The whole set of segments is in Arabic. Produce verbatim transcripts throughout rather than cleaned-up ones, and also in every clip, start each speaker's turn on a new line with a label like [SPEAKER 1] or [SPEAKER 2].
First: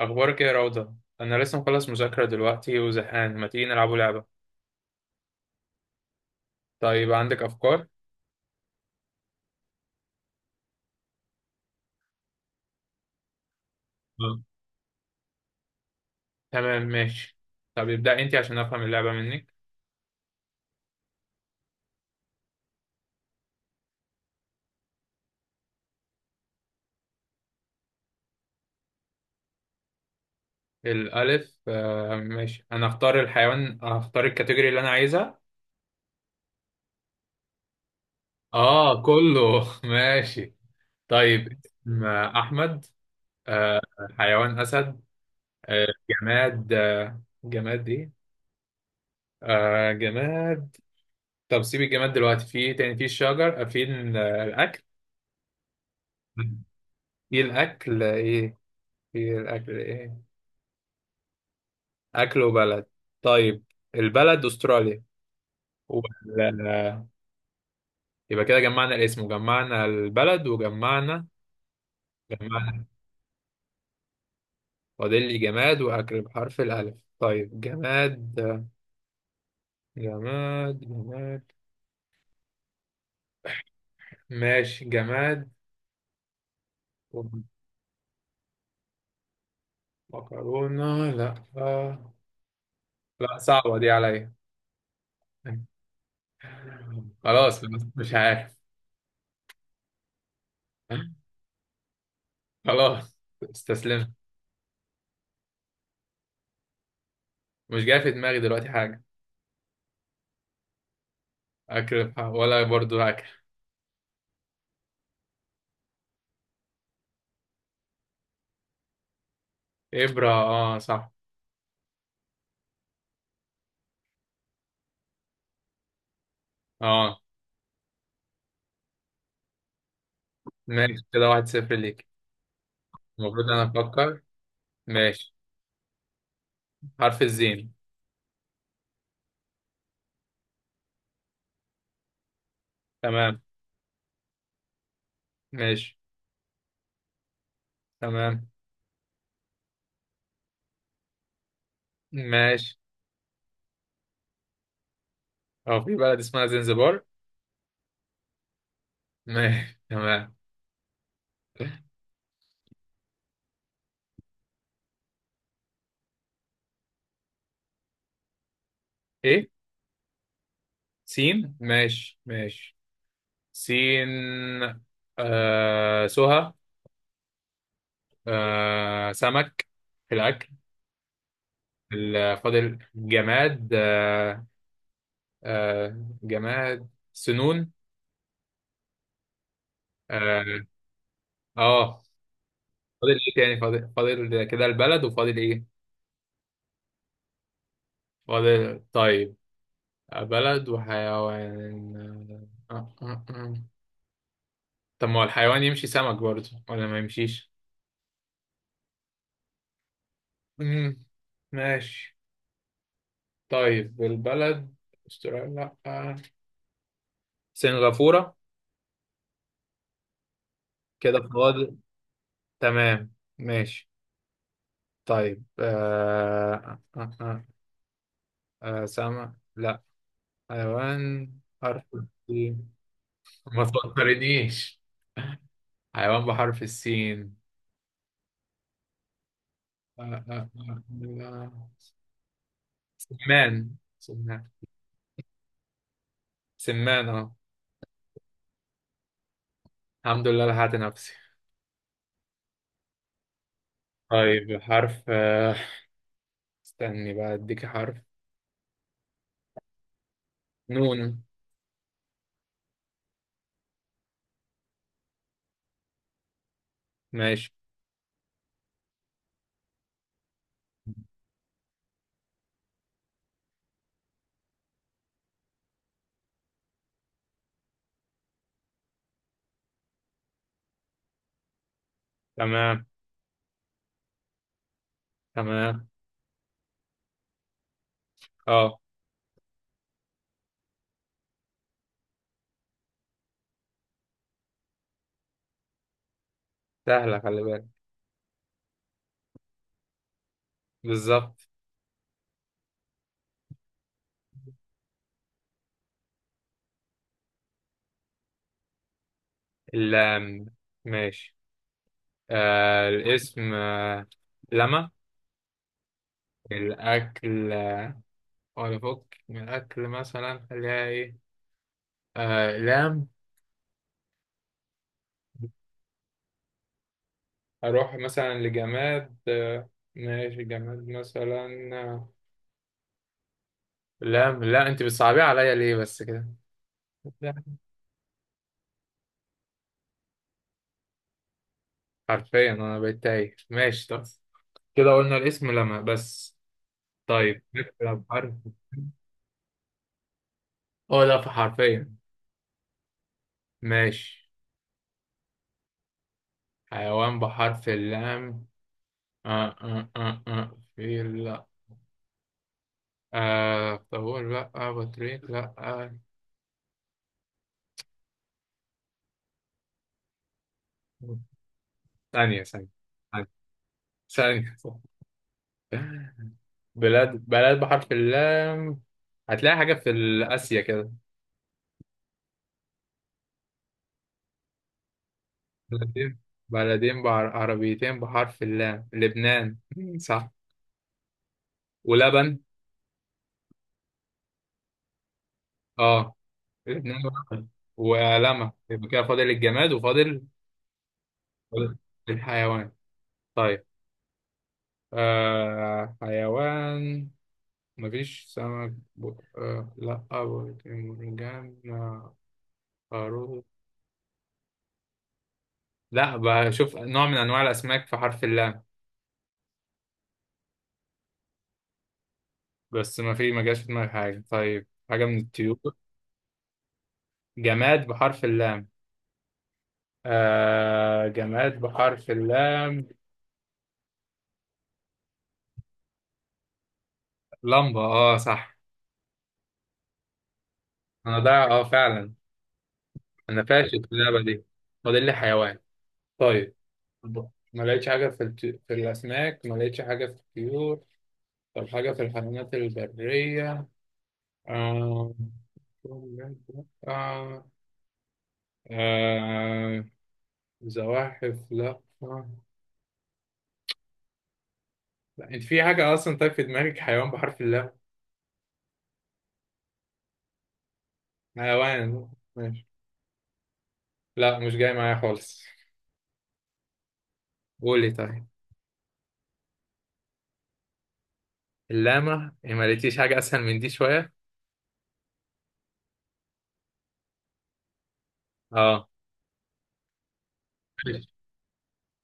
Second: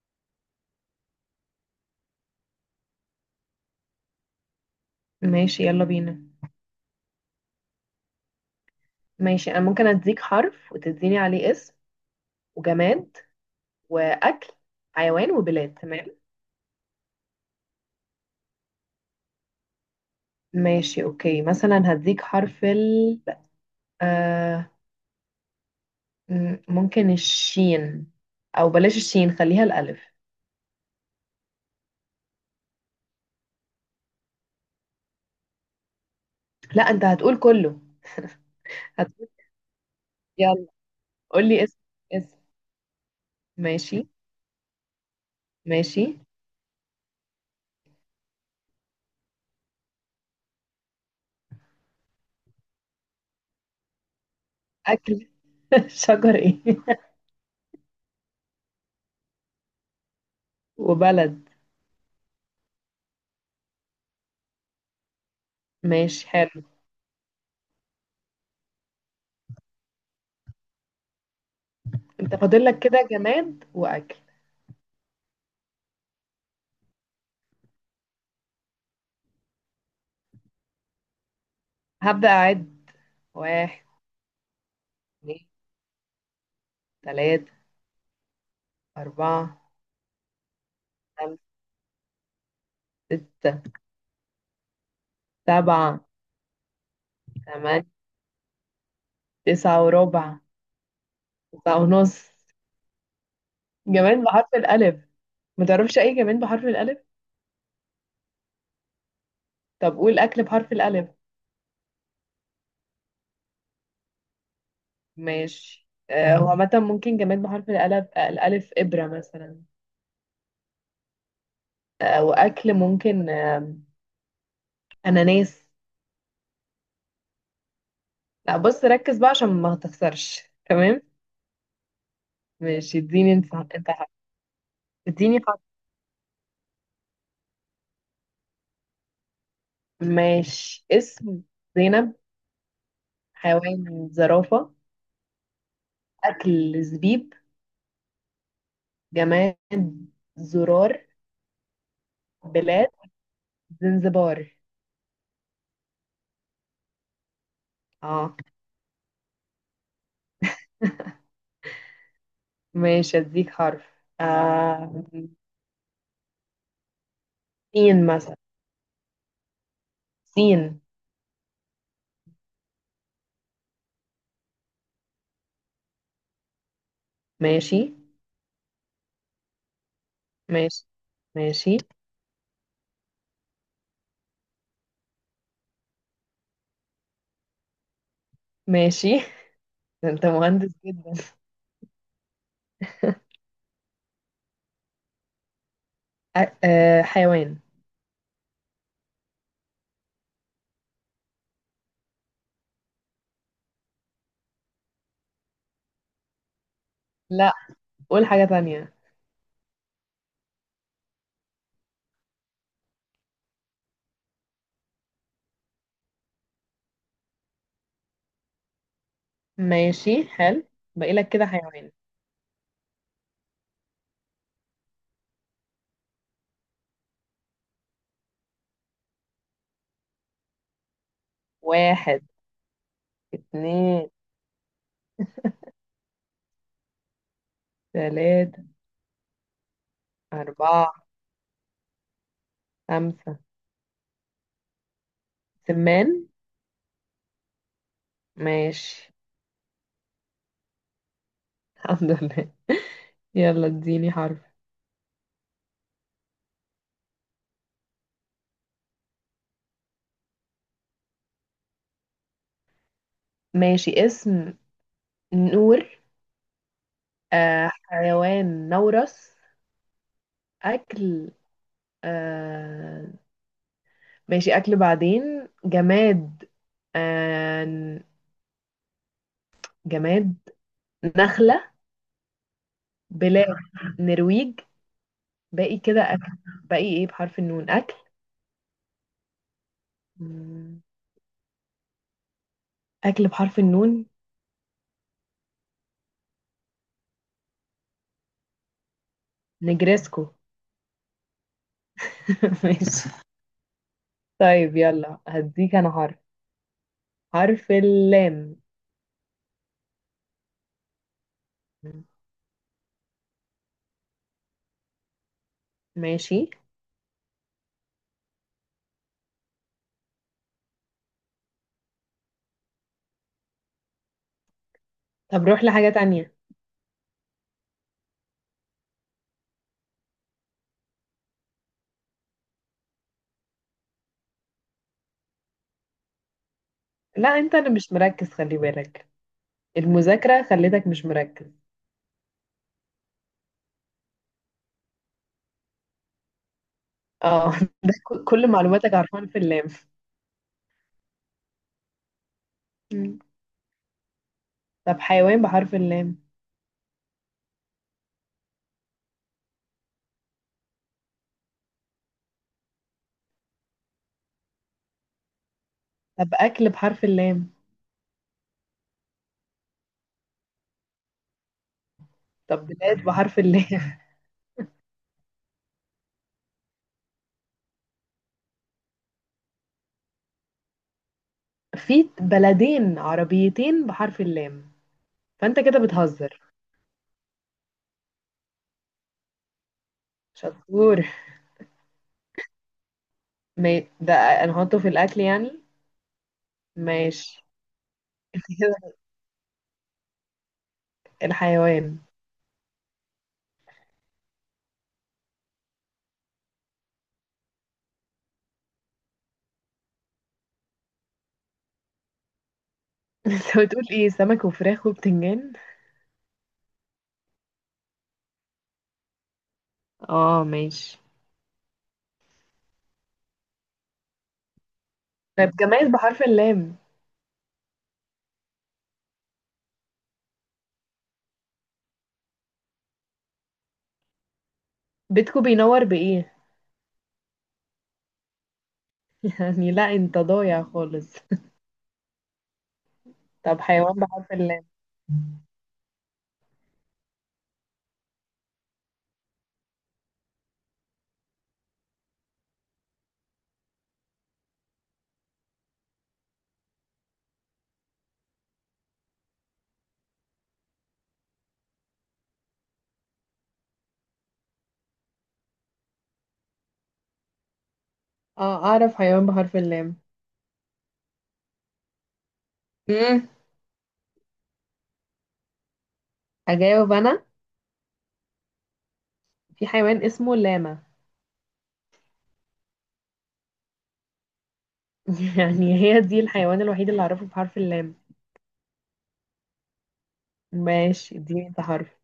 [SPEAKER 1] أخبارك إيه يا روضة؟ أنا لسه مخلص مذاكرة دلوقتي وزهقان، ما تيجي نلعبوا لعبة؟
[SPEAKER 2] ماشي، يلا بينا.
[SPEAKER 1] طيب عندك أفكار؟
[SPEAKER 2] ماشي، انا ممكن اديك حرف وتديني عليه اسم وجماد
[SPEAKER 1] آه.
[SPEAKER 2] واكل حيوان وبلاد. تمام.
[SPEAKER 1] تمام ماشي، طب ابدأ أنت عشان أفهم اللعبة منك.
[SPEAKER 2] ماشي، اوكي، مثلا هديك حرف ال آه م- ممكن الشين او بلاش الشين، خليها الالف.
[SPEAKER 1] الألف آه ماشي، أنا أختار الحيوان، أختار الكاتيجوري اللي أنا عايزها.
[SPEAKER 2] لا، انت هتقول كله.
[SPEAKER 1] آه
[SPEAKER 2] هتقول،
[SPEAKER 1] كله ماشي.
[SPEAKER 2] يلا
[SPEAKER 1] طيب
[SPEAKER 2] قول لي اسم
[SPEAKER 1] اسم
[SPEAKER 2] اسم
[SPEAKER 1] آه، أحمد. آه
[SPEAKER 2] ماشي.
[SPEAKER 1] حيوان أسد. آه
[SPEAKER 2] ماشي،
[SPEAKER 1] جماد، آه جماد إيه؟ آه جماد. طب سيب الجماد دلوقتي، في إيه تاني؟ في الشجر، آه، في ال- الأكل.
[SPEAKER 2] اكل. شجر ايه؟
[SPEAKER 1] ايه الاكل ايه؟ في الأكل إيه؟
[SPEAKER 2] وبلد.
[SPEAKER 1] أكل وبلد. طيب البلد أستراليا.
[SPEAKER 2] ماشي حلو.
[SPEAKER 1] وال- يبقى كده جمعنا الاسم وجمعنا البلد وجمعنا،
[SPEAKER 2] انت فاضل لك
[SPEAKER 1] جمعنا
[SPEAKER 2] كده جماد واكل.
[SPEAKER 1] فاضل لي جماد وأكل بحرف الألف. طيب جماد، جماد جماد.
[SPEAKER 2] هبدأ اعد: واحد،
[SPEAKER 1] ماشي
[SPEAKER 2] اتنين،
[SPEAKER 1] جماد.
[SPEAKER 2] تلاتة، أربعة،
[SPEAKER 1] مكرونة، لا.
[SPEAKER 2] خمسة،
[SPEAKER 1] لا
[SPEAKER 2] ستة،
[SPEAKER 1] صعبة دي عليا.
[SPEAKER 2] سبعة،
[SPEAKER 1] خلاص.
[SPEAKER 2] تمانية،
[SPEAKER 1] مش عارف.
[SPEAKER 2] تسعة وربع، تسعة ونص.
[SPEAKER 1] خلاص، استسلمت.
[SPEAKER 2] جماد بحرف الألف؟ ما تعرفش أي جماد بحرف الألف؟
[SPEAKER 1] مش جاي في دماغي دلوقتي حاجة.
[SPEAKER 2] طب قول أكل بحرف الألف.
[SPEAKER 1] أكل بح- ولا برضو أكل.
[SPEAKER 2] ماشي. آه، هو عامة ممكن جماد بحرف الألف، آه، الألف إبرة مثلا.
[SPEAKER 1] إبرة، آه صح.
[SPEAKER 2] آه، وأكل ممكن، آه، أناناس.
[SPEAKER 1] اه
[SPEAKER 2] لا، بص ركز بقى عشان ما تخسرش. تمام،
[SPEAKER 1] ماشي، كده واحد صفر ليك.
[SPEAKER 2] ماشي، اديني
[SPEAKER 1] المفروض
[SPEAKER 2] انت
[SPEAKER 1] انا
[SPEAKER 2] انت حق.
[SPEAKER 1] افكر. ماشي.
[SPEAKER 2] اديني حق.
[SPEAKER 1] حرف الزين.
[SPEAKER 2] ماشي، اسم زينب،
[SPEAKER 1] تمام.
[SPEAKER 2] حيوان زرافة،
[SPEAKER 1] ماشي.
[SPEAKER 2] أكل زبيب،
[SPEAKER 1] تمام.
[SPEAKER 2] جماد زرار،
[SPEAKER 1] ماشي.
[SPEAKER 2] بلاد زنزبار.
[SPEAKER 1] هو في بلد اسمها زنزبار؟
[SPEAKER 2] اه،
[SPEAKER 1] ماشي تمام.
[SPEAKER 2] ماشي، اديك حرف. آه. سين مثلا.
[SPEAKER 1] ايه.
[SPEAKER 2] سين.
[SPEAKER 1] سين، ماشي ماشي. سين. آه سهى.
[SPEAKER 2] ماشي،
[SPEAKER 1] آه سمك في الاكل.
[SPEAKER 2] ماشي، ماشي،
[SPEAKER 1] ال- فاضل جماد، آه. آه جماد سنون.
[SPEAKER 2] ماشي. ده انت
[SPEAKER 1] اه.
[SPEAKER 2] مهندس جدا.
[SPEAKER 1] آه. فاضل ايه تاني؟ فاضل، فاضل كده البلد وفاضل ايه؟
[SPEAKER 2] آه. آه. حيوان.
[SPEAKER 1] فاضل طيب، بلد وحيوان. آه، آه، آه. طب ما هو الحيوان يمشي سمك برضه ولا ما يمشيش؟
[SPEAKER 2] لا، قول حاجة تانية.
[SPEAKER 1] مم. ماشي. طيب البلد، استراليا لأ، سنغافورة.
[SPEAKER 2] ماشي حلو. باقي
[SPEAKER 1] كده
[SPEAKER 2] لك كده
[SPEAKER 1] فاضل،
[SPEAKER 2] حيوان.
[SPEAKER 1] تمام ماشي. طيب آه... آه... آه... آه... آه، سمك لا. حيوان، حرف
[SPEAKER 2] واحد،
[SPEAKER 1] السين. ما
[SPEAKER 2] اتنين،
[SPEAKER 1] تفكرنيش. حيوان بحرف السين.
[SPEAKER 2] تلاتة،
[SPEAKER 1] آه... آه... آه...
[SPEAKER 2] أربعة،
[SPEAKER 1] آه. آه.
[SPEAKER 2] خمسة.
[SPEAKER 1] سمان، سمان.
[SPEAKER 2] سمان.
[SPEAKER 1] سمان، اه.
[SPEAKER 2] ماشي.
[SPEAKER 1] الحمد لله لحقت نفسي.
[SPEAKER 2] الحمد لله. يلا اديني حرف.
[SPEAKER 1] طيب حرف، آه، استني بقى اديك حرف. نون.
[SPEAKER 2] ماشي، اسم نور.
[SPEAKER 1] ماشي.
[SPEAKER 2] آه حيوان نورس. أكل. آه ماشي، أكل بعدين جماد. آه جماد نخلة.
[SPEAKER 1] تمام.
[SPEAKER 2] بلاد نرويج. باقي
[SPEAKER 1] تمام.
[SPEAKER 2] كده أكل. باقي إيه بحرف النون أكل؟
[SPEAKER 1] اه.
[SPEAKER 2] مم، أكل بحرف النون.
[SPEAKER 1] سهلة خلي بالك.
[SPEAKER 2] نجرسكو.
[SPEAKER 1] بالظبط.
[SPEAKER 2] ماشي. طيب يلا هديك أنا حرف حرف اللام.
[SPEAKER 1] اللام. ماشي. آه الاسم، آه لما.
[SPEAKER 2] ماشي.
[SPEAKER 1] الأكل آه، ولا فك من الأكل مثلا، خليها إيه؟ آه لام.
[SPEAKER 2] طب روح لحاجة تانية.
[SPEAKER 1] أروح مثلا لجماد، آه. ماشي، جماد مثلا. آه، لام لا. أنت بتصعبيه عليا ليه بس كده؟
[SPEAKER 2] لا أنت، أنا مش مركز خلي بالك. المذاكرة خلتك مش مركز.
[SPEAKER 1] حرفيا انا بقيت تايه. ماشي طب، كده قلنا الاسم لما بس. طيب
[SPEAKER 2] اه. ده
[SPEAKER 1] نبدأ
[SPEAKER 2] ك-
[SPEAKER 1] بحرف.
[SPEAKER 2] كل معلوماتك عارفاها في اللام.
[SPEAKER 1] اه، لا في حرفيا.
[SPEAKER 2] مم.
[SPEAKER 1] ماشي.
[SPEAKER 2] طب حيوان بحرف اللام؟
[SPEAKER 1] حيوان بحرف اللام. آه آه آه آه في، لا. آه طول لا، آه بطريق لا، آه.
[SPEAKER 2] طب أكل بحرف اللام؟
[SPEAKER 1] ثانية
[SPEAKER 2] طب
[SPEAKER 1] ثانية.
[SPEAKER 2] بلاد بحرف اللام؟
[SPEAKER 1] ثانية ثانية. بلاد بلاد بحرف اللام. هتلاقي حاجة في آسيا كده.
[SPEAKER 2] في بلدين عربيتين بحرف اللام. فأنت كده
[SPEAKER 1] بلدين.
[SPEAKER 2] بتهزر.
[SPEAKER 1] بلدين بعر... عربيتين بحرف اللام، لبنان مم، صح.
[SPEAKER 2] شطور.
[SPEAKER 1] ولبن.
[SPEAKER 2] ما ده، هنحطه في الأكل يعني.
[SPEAKER 1] اه، الاثنين
[SPEAKER 2] ماشي.
[SPEAKER 1] ورقة. ولمع. يبقى
[SPEAKER 2] كده
[SPEAKER 1] كده فاضل الجماد وفاضل، فاضل
[SPEAKER 2] الحيوان.
[SPEAKER 1] الحيوان. طيب آه حيوان. مفيش سمك ب... آه لا. مرجان، آه. خروف.
[SPEAKER 2] انت بتقول ايه، سمك وفراخ وبتنجان.
[SPEAKER 1] لا بشوف نوع من انواع الاسماك في حرف اللام.
[SPEAKER 2] اه، ماشي.
[SPEAKER 1] بس ما في، ما جاش في دماغي حاجه. طيب حاجه من
[SPEAKER 2] طب
[SPEAKER 1] الطيور.
[SPEAKER 2] جماد بحرف اللام.
[SPEAKER 1] جماد بحرف اللام. آه جماد بحرف اللام.
[SPEAKER 2] بيتكو بينور بإيه؟
[SPEAKER 1] لمبه، اه صح.
[SPEAKER 2] يعني لا، انت ضايع خالص.
[SPEAKER 1] انا ضايع، اه فعلا. انا
[SPEAKER 2] طب
[SPEAKER 1] فاشل في
[SPEAKER 2] حيوان
[SPEAKER 1] اللعبه
[SPEAKER 2] بحرف
[SPEAKER 1] دي.
[SPEAKER 2] اللام.
[SPEAKER 1] فاضل لي حيوان. طيب ما لقيتش حاجة في الت... في الأسماك، ما لقيتش حاجة في الطيور. طب حاجة في الحيوانات البرية. آه... آه... آه... زواحف لا، آه. لا انت في حاجة أصلا؟ طيب في دماغك حيوان بحرف اللام؟
[SPEAKER 2] اه، اعرف حيوان بحرف اللام.
[SPEAKER 1] حيوان. ماشي.
[SPEAKER 2] مم.
[SPEAKER 1] لا مش جاي معايا خالص.
[SPEAKER 2] اجاوب انا.
[SPEAKER 1] قولي طيب.
[SPEAKER 2] في حيوان اسمه لاما.
[SPEAKER 1] اللامة إيه، ما لقيتيش حاجة أسهل من دي شوية؟
[SPEAKER 2] يعني هي دي الحيوان الوحيد اللي اعرفه بحرف اللام.
[SPEAKER 1] اه. ماشي.
[SPEAKER 2] ماشي، اديني انت حرف.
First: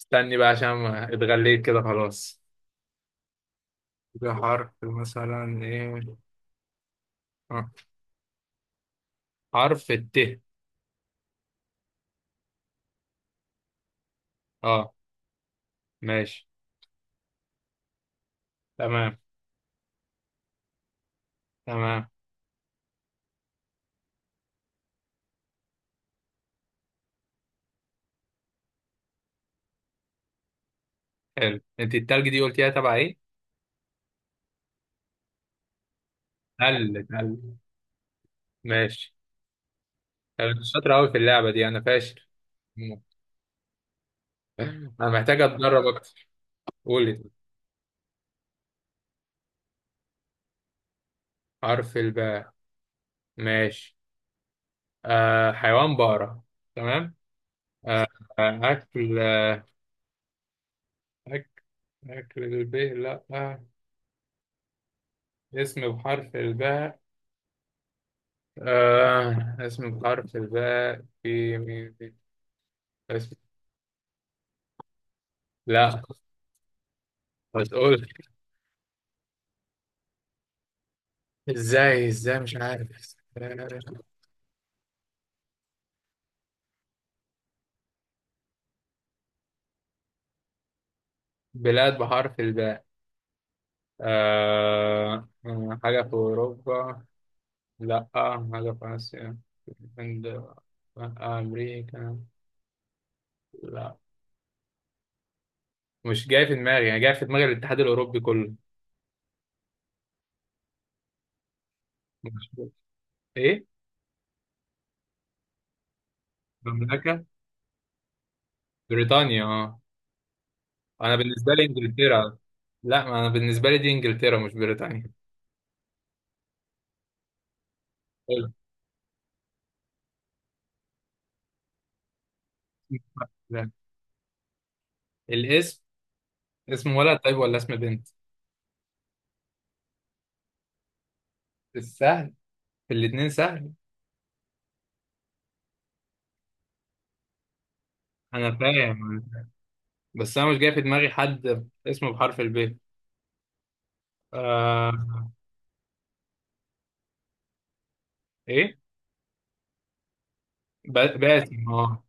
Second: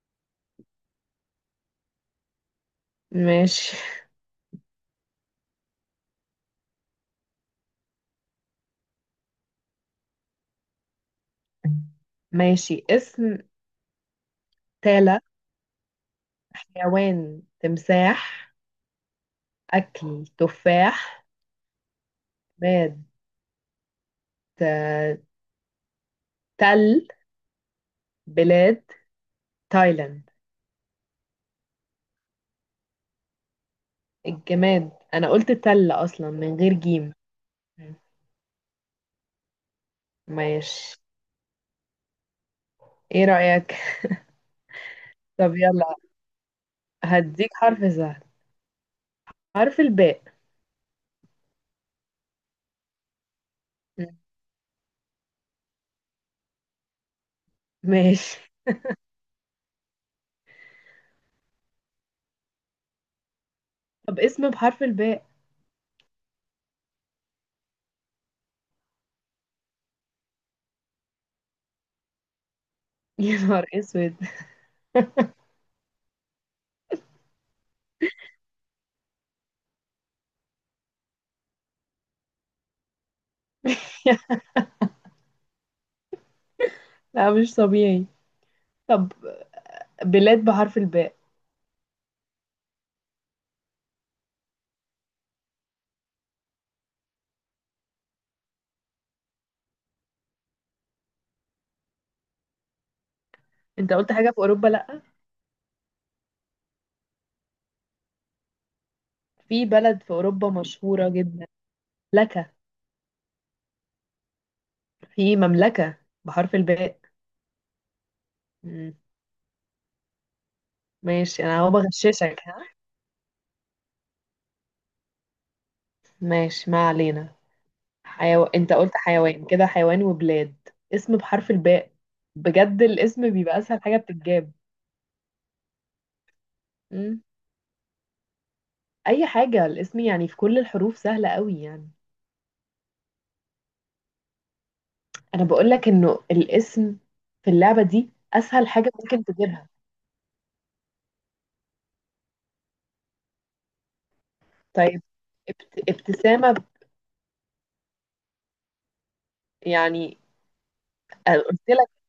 [SPEAKER 1] استني بقى عشان ما اتغليت كده خلاص.
[SPEAKER 2] ماشي،
[SPEAKER 1] حاجة حرف مثلا ايه، حرف الت.
[SPEAKER 2] ماشي. اسم
[SPEAKER 1] اه.
[SPEAKER 2] تالة.
[SPEAKER 1] ماشي.
[SPEAKER 2] حيوان تمساح.
[SPEAKER 1] تمام.
[SPEAKER 2] اكل تفاح.
[SPEAKER 1] تمام.
[SPEAKER 2] جماد آه، تل. بلاد تايلاند.
[SPEAKER 1] حلو، انت التلج دي قلتيها تبع ايه؟
[SPEAKER 2] الجماد انا قلت تل اصلا من غير
[SPEAKER 1] تل،
[SPEAKER 2] جيم.
[SPEAKER 1] تل. ماشي. انا مش شاطر
[SPEAKER 2] ماشي.
[SPEAKER 1] قوي في اللعبة دي، انا فاشل.
[SPEAKER 2] ايه رأيك؟
[SPEAKER 1] انا محتاج
[SPEAKER 2] طب
[SPEAKER 1] اتدرب
[SPEAKER 2] يلا
[SPEAKER 1] اكتر. قولي.
[SPEAKER 2] هديك حرف سهل. حرف الباء.
[SPEAKER 1] حرف الباء. ماشي. آه حيوان بقرة. تمام. آه.
[SPEAKER 2] ماشي.
[SPEAKER 1] آه، اكل. أكل. أكل الباء لا، آه.
[SPEAKER 2] طب اسم بحرف الباء.
[SPEAKER 1] اسم بحرف الباء. آه. اسم بحرف الباء، في مين في؟
[SPEAKER 2] يا
[SPEAKER 1] اسم.
[SPEAKER 2] نهار اسود.
[SPEAKER 1] لا. هتقول. ازاي ازاي مش عارف.
[SPEAKER 2] لا، مش طبيعي. طب بلاد بحرف الباء.
[SPEAKER 1] بلاد بحرف الباء. آه آه، حاجة في أوروبا لأ، حاجة في آسيا، الهند لأ، أمريكا
[SPEAKER 2] انت
[SPEAKER 1] لأ.
[SPEAKER 2] قلت حاجة في اوروبا، لا.
[SPEAKER 1] مش جاي في دماغي، يعني جاي في دماغي الاتحاد الأوروبي كله.
[SPEAKER 2] في بلد في اوروبا مشهورة جدا لك.
[SPEAKER 1] مش- إيه؟
[SPEAKER 2] في مملكة بحرف الباء.
[SPEAKER 1] المملكة.
[SPEAKER 2] مم.
[SPEAKER 1] بريطانيا، اه. أنا
[SPEAKER 2] ماشي،
[SPEAKER 1] بالنسبة
[SPEAKER 2] انا
[SPEAKER 1] لي
[SPEAKER 2] هو
[SPEAKER 1] إنجلترا.
[SPEAKER 2] بغششك ها.
[SPEAKER 1] لأ، ما أنا بالنسبة لي دي إنجلترا مش بريطانيا.
[SPEAKER 2] ماشي، ما علينا. حيو...
[SPEAKER 1] حلو.
[SPEAKER 2] انت قلت حيوان، كده حيوان وبلاد. اسم بحرف الباء، بجد الاسم بيبقى
[SPEAKER 1] لا.
[SPEAKER 2] اسهل حاجة بتتجاب.
[SPEAKER 1] الاسم. اسم ولد
[SPEAKER 2] مم.
[SPEAKER 1] طيب ولا اسم بنت؟
[SPEAKER 2] اي حاجة، الاسم يعني في كل الحروف سهلة قوي يعني.
[SPEAKER 1] السهل، في الاتنين سهل.
[SPEAKER 2] انا بقول لك انه الاسم في اللعبة دي
[SPEAKER 1] أنا
[SPEAKER 2] اسهل حاجة
[SPEAKER 1] فاهم،
[SPEAKER 2] ممكن تجيبها.
[SPEAKER 1] بس انا مش جاي في دماغي حد اسمه بحرف الب.
[SPEAKER 2] طيب
[SPEAKER 1] آه.
[SPEAKER 2] ابت... ابتسامة
[SPEAKER 1] ايه.
[SPEAKER 2] يعني.
[SPEAKER 1] با-
[SPEAKER 2] أنا
[SPEAKER 1] باسم،
[SPEAKER 2] قلت لك.
[SPEAKER 1] اه.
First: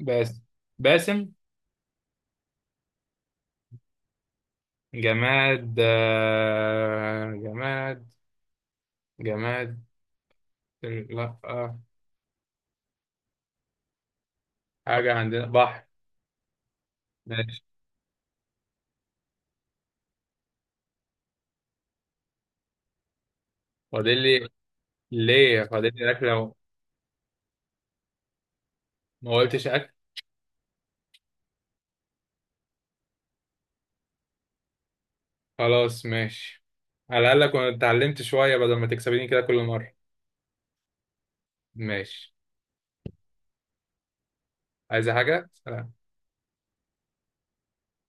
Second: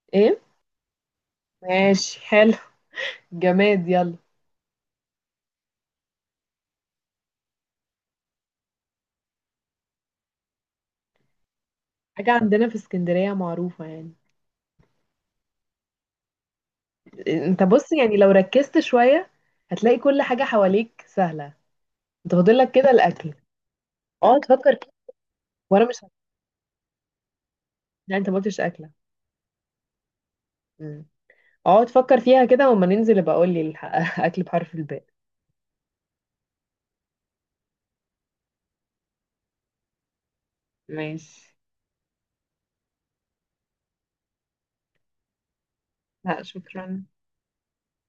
[SPEAKER 1] باسم.
[SPEAKER 2] ايه.
[SPEAKER 1] باسم.
[SPEAKER 2] ماشي حلو. جماد يلا.
[SPEAKER 1] جماد، آه جماد. جماد. لا، آه.
[SPEAKER 2] حاجة عندنا في اسكندرية معروفة يعني.
[SPEAKER 1] حاجة عندنا بحر. ماشي.
[SPEAKER 2] انت بص يعني لو ركزت شوية هتلاقي كل حاجة حواليك سهلة. انت فاضل لك كده الاكل.
[SPEAKER 1] فاضل
[SPEAKER 2] اقعد
[SPEAKER 1] لي.
[SPEAKER 2] فكر كده.
[SPEAKER 1] ليه
[SPEAKER 2] وانا
[SPEAKER 1] فاضل
[SPEAKER 2] مش، ه-
[SPEAKER 1] لي اكل لو؟
[SPEAKER 2] يعني انت ما قلتش اكلة.
[SPEAKER 1] ما قلتش اكل.
[SPEAKER 2] مم. اقعد فكر فيها كده وما ننزل ابقى اقول لي الح- اكل بحرف الباء.
[SPEAKER 1] خلاص ماشي. على الاقل كنت اتعلمت شوية بدل ما تكسبيني كده كل مرة.
[SPEAKER 2] ماشي.
[SPEAKER 1] ماشي. عايزة حاجة؟ سلام.
[SPEAKER 2] لا شكرا.